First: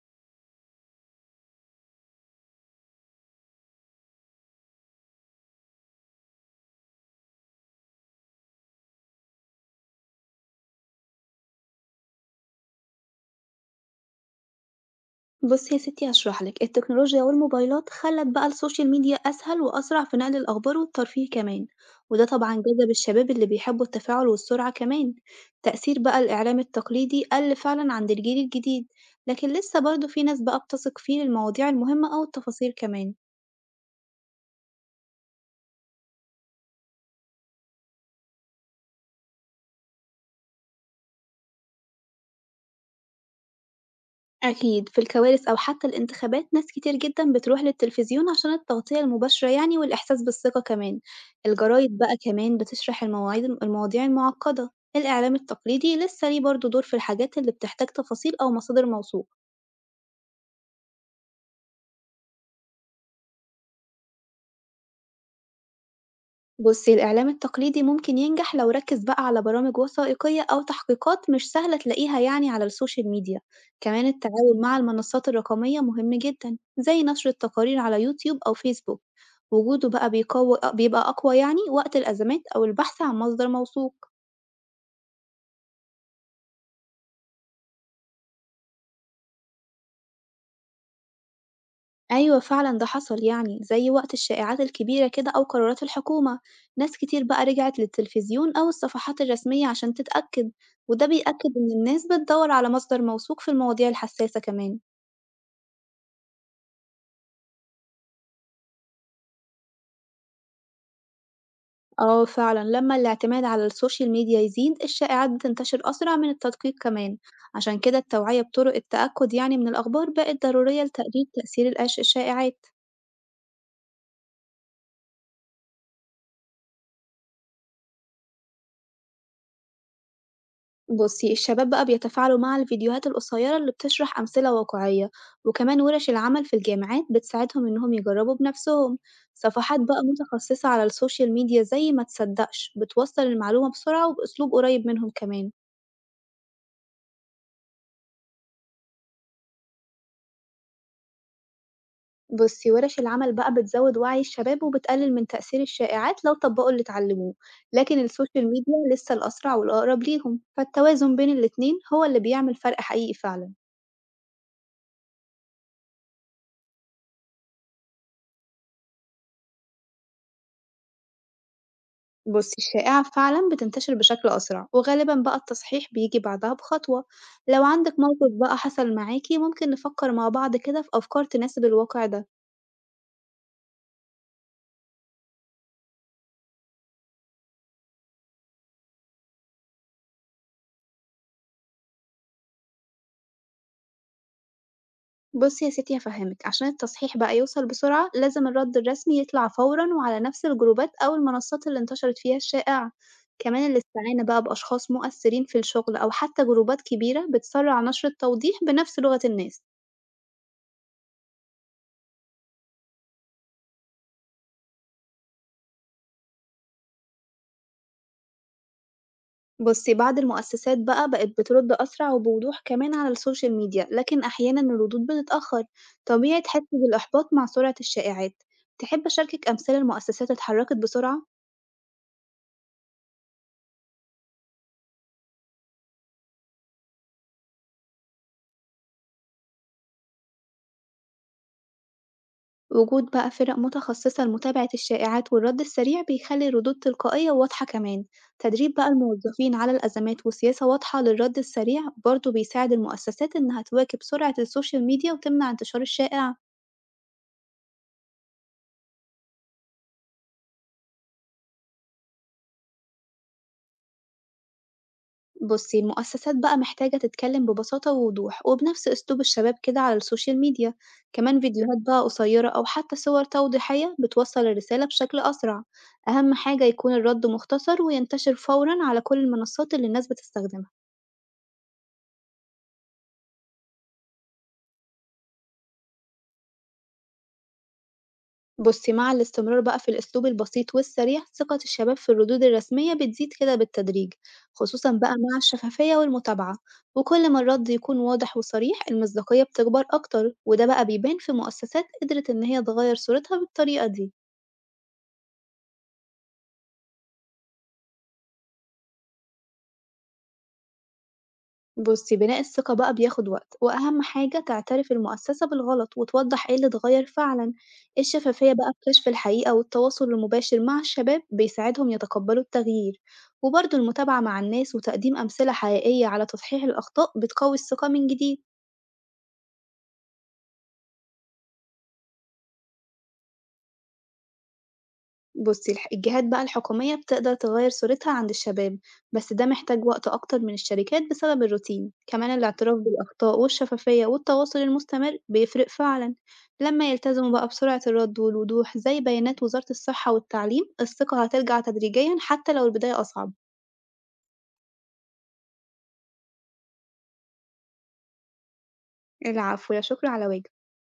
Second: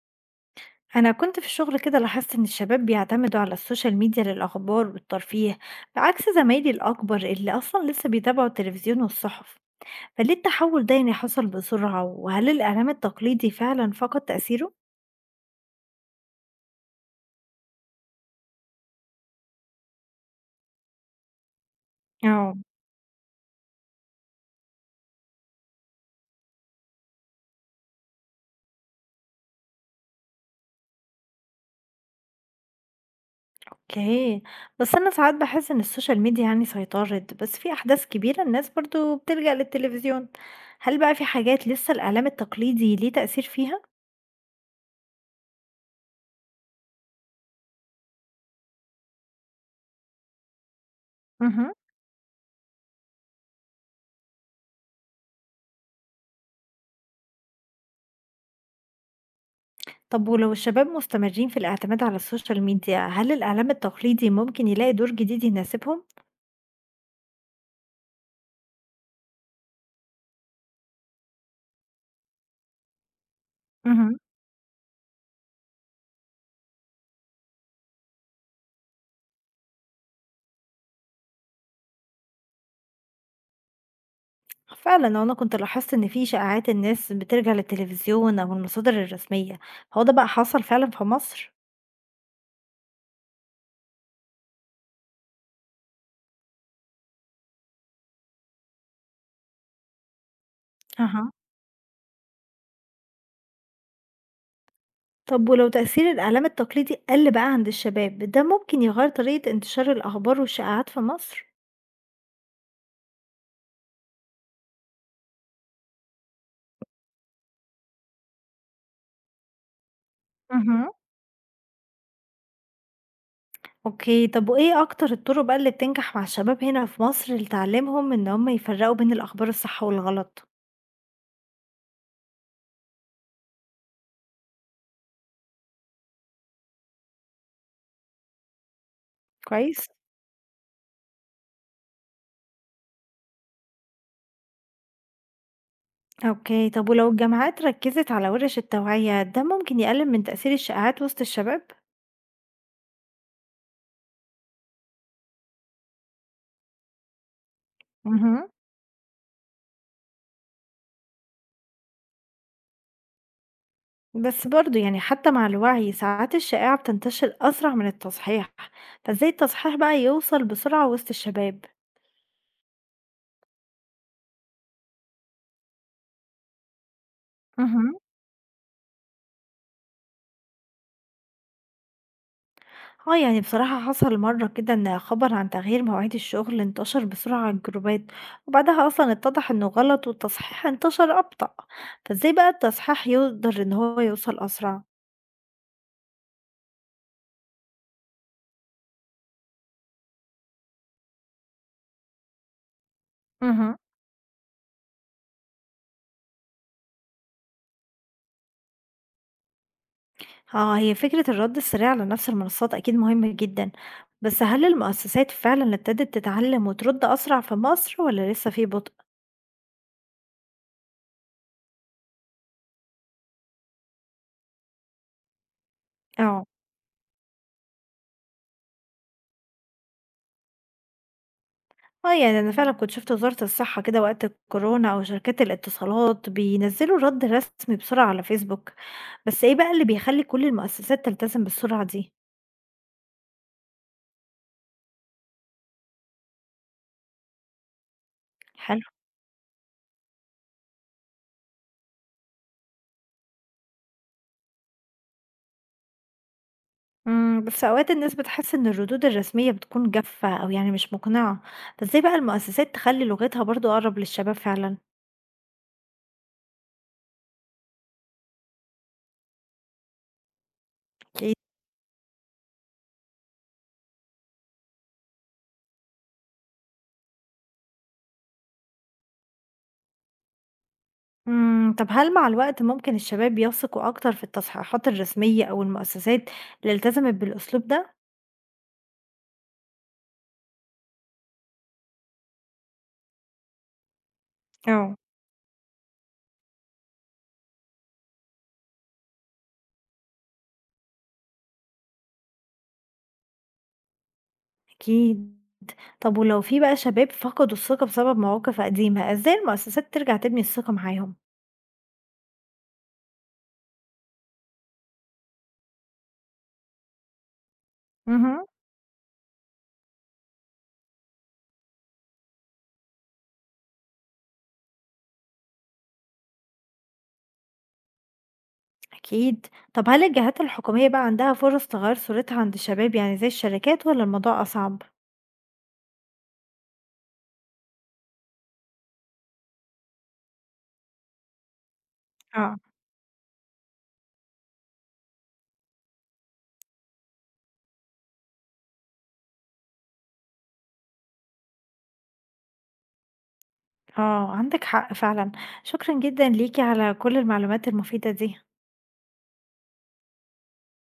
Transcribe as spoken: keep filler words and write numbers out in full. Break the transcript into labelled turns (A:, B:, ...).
A: أنا كنت في الشغل كده لاحظت إن الشباب بيعتمدوا على السوشيال ميديا للأخبار والترفيه، بعكس زمايلي الأكبر اللي أصلا لسه بيتابعوا التلفزيون والصحف. فليه التحول ده يعني حصل بسرعة، وهل الإعلام التقليدي فعلا فقد تأثيره؟
B: بصي يا ستي هشرح لك. التكنولوجيا والموبايلات خلت بقى السوشيال ميديا أسهل وأسرع في نقل الأخبار والترفيه كمان، وده
A: اه.
B: طبعا جذب الشباب اللي بيحبوا التفاعل والسرعة كمان. تأثير بقى الإعلام التقليدي قل فعلا عند الجيل الجديد، لكن لسه برضه في ناس بقى بتثق فيه للمواضيع المهمة أو التفاصيل كمان.
A: اوكي. بس أنا ساعات بحس إن السوشيال ميديا يعني سيطرت، بس في أحداث كبيرة الناس برضو بتلجأ للتلفزيون. هل بقى في حاجات لسه الإعلام التقليدي ليه تأثير فيها؟
B: أكيد في الكوارث أو حتى الانتخابات ناس كتير جدا بتروح للتلفزيون عشان التغطية المباشرة يعني والإحساس بالثقة كمان. الجرايد بقى كمان بتشرح المواعيد المواضيع المعقدة. الإعلام التقليدي لسه ليه برضه دور في الحاجات اللي بتحتاج تفاصيل أو مصادر موثوقة.
A: طب ولو الشباب مستمرين في الاعتماد على السوشيال ميديا، هل الإعلام التقليدي ممكن يلاقي دور جديد يناسبهم؟
B: بُصّي، الإعلام التقليدي ممكن ينجح لو ركّز بقى على برامج وثائقية أو تحقيقات مش سهلة تلاقيها يعني على السوشيال ميديا، كمان
A: مهم.
B: التعاون مع المنصات الرقمية مهم جدًا، زي نشر التقارير على يوتيوب أو فيسبوك، وجوده بقى بيقوي أ بيبقى أقوى يعني وقت الأزمات أو البحث عن مصدر موثوق.
A: فعلا أنا كنت لاحظت إن في شائعات الناس بترجع للتلفزيون أو المصادر الرسمية. هو ده بقى حصل فعلا في مصر؟
B: أيوه فعلًا ده حصل يعني، زي وقت الشائعات الكبيرة كده أو قرارات الحكومة، ناس كتير بقى رجعت للتلفزيون أو الصفحات الرسمية عشان تتأكد، وده
A: أها.
B: بيأكد إن الناس بتدور على مصدر موثوق في المواضيع الحساسة كمان.
A: طب ولو تأثير الإعلام التقليدي قل بقى عند الشباب، ده ممكن يغير طريقة انتشار الأخبار والشائعات في مصر؟
B: آه فعلًا لما الاعتماد على السوشيال ميديا يزيد الشائعات بتنتشر أسرع من التدقيق كمان، عشان كده التوعية بطرق التأكد يعني من الأخبار بقت ضرورية
A: مهم.
B: لتقليل تأثير الأش الشائعات.
A: اوكي. طب وإيه أكتر الطرق بقى اللي بتنجح مع الشباب هنا في مصر لتعلمهم إن هم يفرقوا بين الأخبار الصح والغلط؟
B: بُصّي، الشباب بقى بيتفاعلوا مع الفيديوهات القصيرة اللي بتشرح أمثلة واقعية، وكمان ورش العمل في الجامعات بتساعدهم إنهم يجربوا بنفسهم، صفحات
A: كويس؟
B: بقى متخصصة على السوشيال ميديا زي ما تصدقش بتوصّل المعلومة بسرعة وبأسلوب قريب منهم كمان.
A: أوكي، طب ولو الجامعات ركّزت على وِرِش التوعية، ده ممكن يقلل من تأثير الشائعات وسط الشباب؟
B: بُصّي، ورش العمل بقى بتزود وعي الشباب وبتقلل من تأثير الشائعات لو طبقوا اللي اتعلموه، لكن
A: اهم.
B: السوشيال ميديا لسه الأسرع والأقرب ليهم، فالتوازن بين الاتنين هو اللي بيعمل فرق حقيقي فعلًا.
A: بس برضه يعني حتى مع الوعي ساعات الشائعة بتنتشر أسرع من التصحيح، فإزاي التصحيح بقى يوصل بسرعة وسط الشباب؟
B: بُصّي، الشائعة فعلًا بتنتشر بشكل أسرع، وغالبًا بقى التصحيح بييجي بعدها بخطوة. لو
A: اهم.
B: عندِك موقف بقى حصل معاكِ، ممكن نفكر مع بعض كده في أفكار تناسب الواقع ده.
A: آه، يعني بصراحة حصل مرة كده إن خبر عن تغيير مواعيد الشغل انتشر بسرعة على الجروبات، وبعدها أصلًا اتضح إنه غلط والتصحيح انتشر أبطأ، فإزاي بقى التصحيح يقدر إن هو يوصل أسرع؟
B: بُصّي يا ستي هافهمِك، عشان التصحيح بقى يوصل بسرعة، لازم الرد الرسمي يطلع فورًا وعلى نفس الجروبات أو المنصات اللي انتشرت فيها الشائعة. كمان
A: اهم.
B: الاستعانة بقى بأشخاص مؤثرين في الشغل أو حتى جروبات كبيرة بتسرع نشر التوضيح بنفس لغة الناس.
A: آه، هي فكرة الرد السريع على نفس المنصات أكيد مهمة جدًا، بس هل المؤسسات فعلًا ابتدت تتعلم وترد أسرع في مصر والّا لسه في بطء؟
B: بُصّي، بعض المؤسسات بقى بقت بترد أسرع وبوضوح كمان على السوشيال ميديا، لكن أحيانًا الردود بتتأخر، طبيعي
A: آه،
B: تحسي بالإحباط مع سرعة الشائعات. تحب أشاركِك أمثال المؤسسات اتحركت بسرعة؟
A: آه، يعني أنا فعلًا كنت شُفت وزارة الصحة كده وقت الكورونا أو شركات الاتصالات بينزّلوا رد رسمي بسرعة على فيسبوك، بس إيه بقى اللي بيخلّي كل المؤسسات تلتزم بالسرعة دي؟
B: وجود بقى فرق متخصصة لمتابعة الشائعات والرد السريع بيخلي الردود تلقائية وواضحة كمان. تدريب
A: حلو.
B: بقى الموظفين على الأزمات وسياسة واضحة للرد السريع برضه بيساعد المؤسسات إنها تواكب سرعة السوشيال ميديا وتمنع انتشار الشائع.
A: إمم، بس أوقات الناس بتحس إن الردود الرسمية بتكون جافة أو يعني مش مقنعة، فإزاي بقى المؤسسات تخلّي لغتها برضه أقرب للشباب فعلًا؟
B: بُصّي، المؤسسات بقى محتاجة تتكلم ببساطة ووضوح، وبنفس أسلوب الشباب كده على السوشيال ميديا، كمان فيديوهات بقى قصيرة أو حتى صور توضيحية بتوصّل الرسالة بشكل أسرع، أهم حاجة يكون الرد مختصر وينتشر فورًا على كل المنصات اللي الناس بتستخدمها.
A: إمم، طب هل مع الوقت ممكن الشباب يثقوا أكتر في التصحيحات الرسمية أو المؤسسات اللي التزمت بالأسلوب ده؟
B: بُصّي، مع الاستمرار بقى في الأسلوب البسيط والسريع، ثقة الشباب في الردود الرسمية بتزيد كده بالتدريج، خصوصًا
A: آه.
B: بقى مع الشفافية والمتابعة، وكل ما الرد يكون واضح وصريح المصداقية بتكبر أكتر، وده بقى بيبان في مؤسسات قدرت إن هي تغير صورتها بالطريقة دي.
A: أكيد. طب ولو في بقى شباب فقدوا الثقة بسبب مواقف قديمة، إزاي المؤسسات ترجع تبني الثقة معاهم؟
B: بُصّي، بناء الثقة بقى بياخد وقت، وأهم حاجة تعترف المؤسسة بالغلط وتوضح إيه اللي اتغير فعلًا.
A: اهم.
B: الشفافية بقى في كشف الحقيقة والتواصل المباشر مع الشباب بيساعدهم يتقبلوا التغيير، وبرضه المتابعة مع الناس وتقديم أمثلة حقيقية على تصحيح الأخطاء بتقوي الثقة من جديد.
A: أكيد. طب هل الجهات الحكومية بقى عندها فرص تغير صورتها عند الشباب يعني زي الشركات والّا الموضوع أصعب؟
B: بُصّي، الح الجهات بقى الحكومية بتقدر تغيّر صورتها عند الشباب، بس ده محتاج وقت أكتر من الشركات بسبب الروتين، كمان
A: آه.
B: الاعتراف بالأخطاء والشفافية والتواصل المستمر بيفرق فعلًا، لمّا يلتزموا بقى بسرعة الرد والوضوح زي بيانات وزارة الصحة والتعليم، الثقة هترجع تدريجيًا حتى لو البداية أصعب.
A: آه، عندك حق فعلًا، شكرًا جدًا ليكِ على كل المعلومات المفيدة دي.
B: العفو، لا شكر على واجب.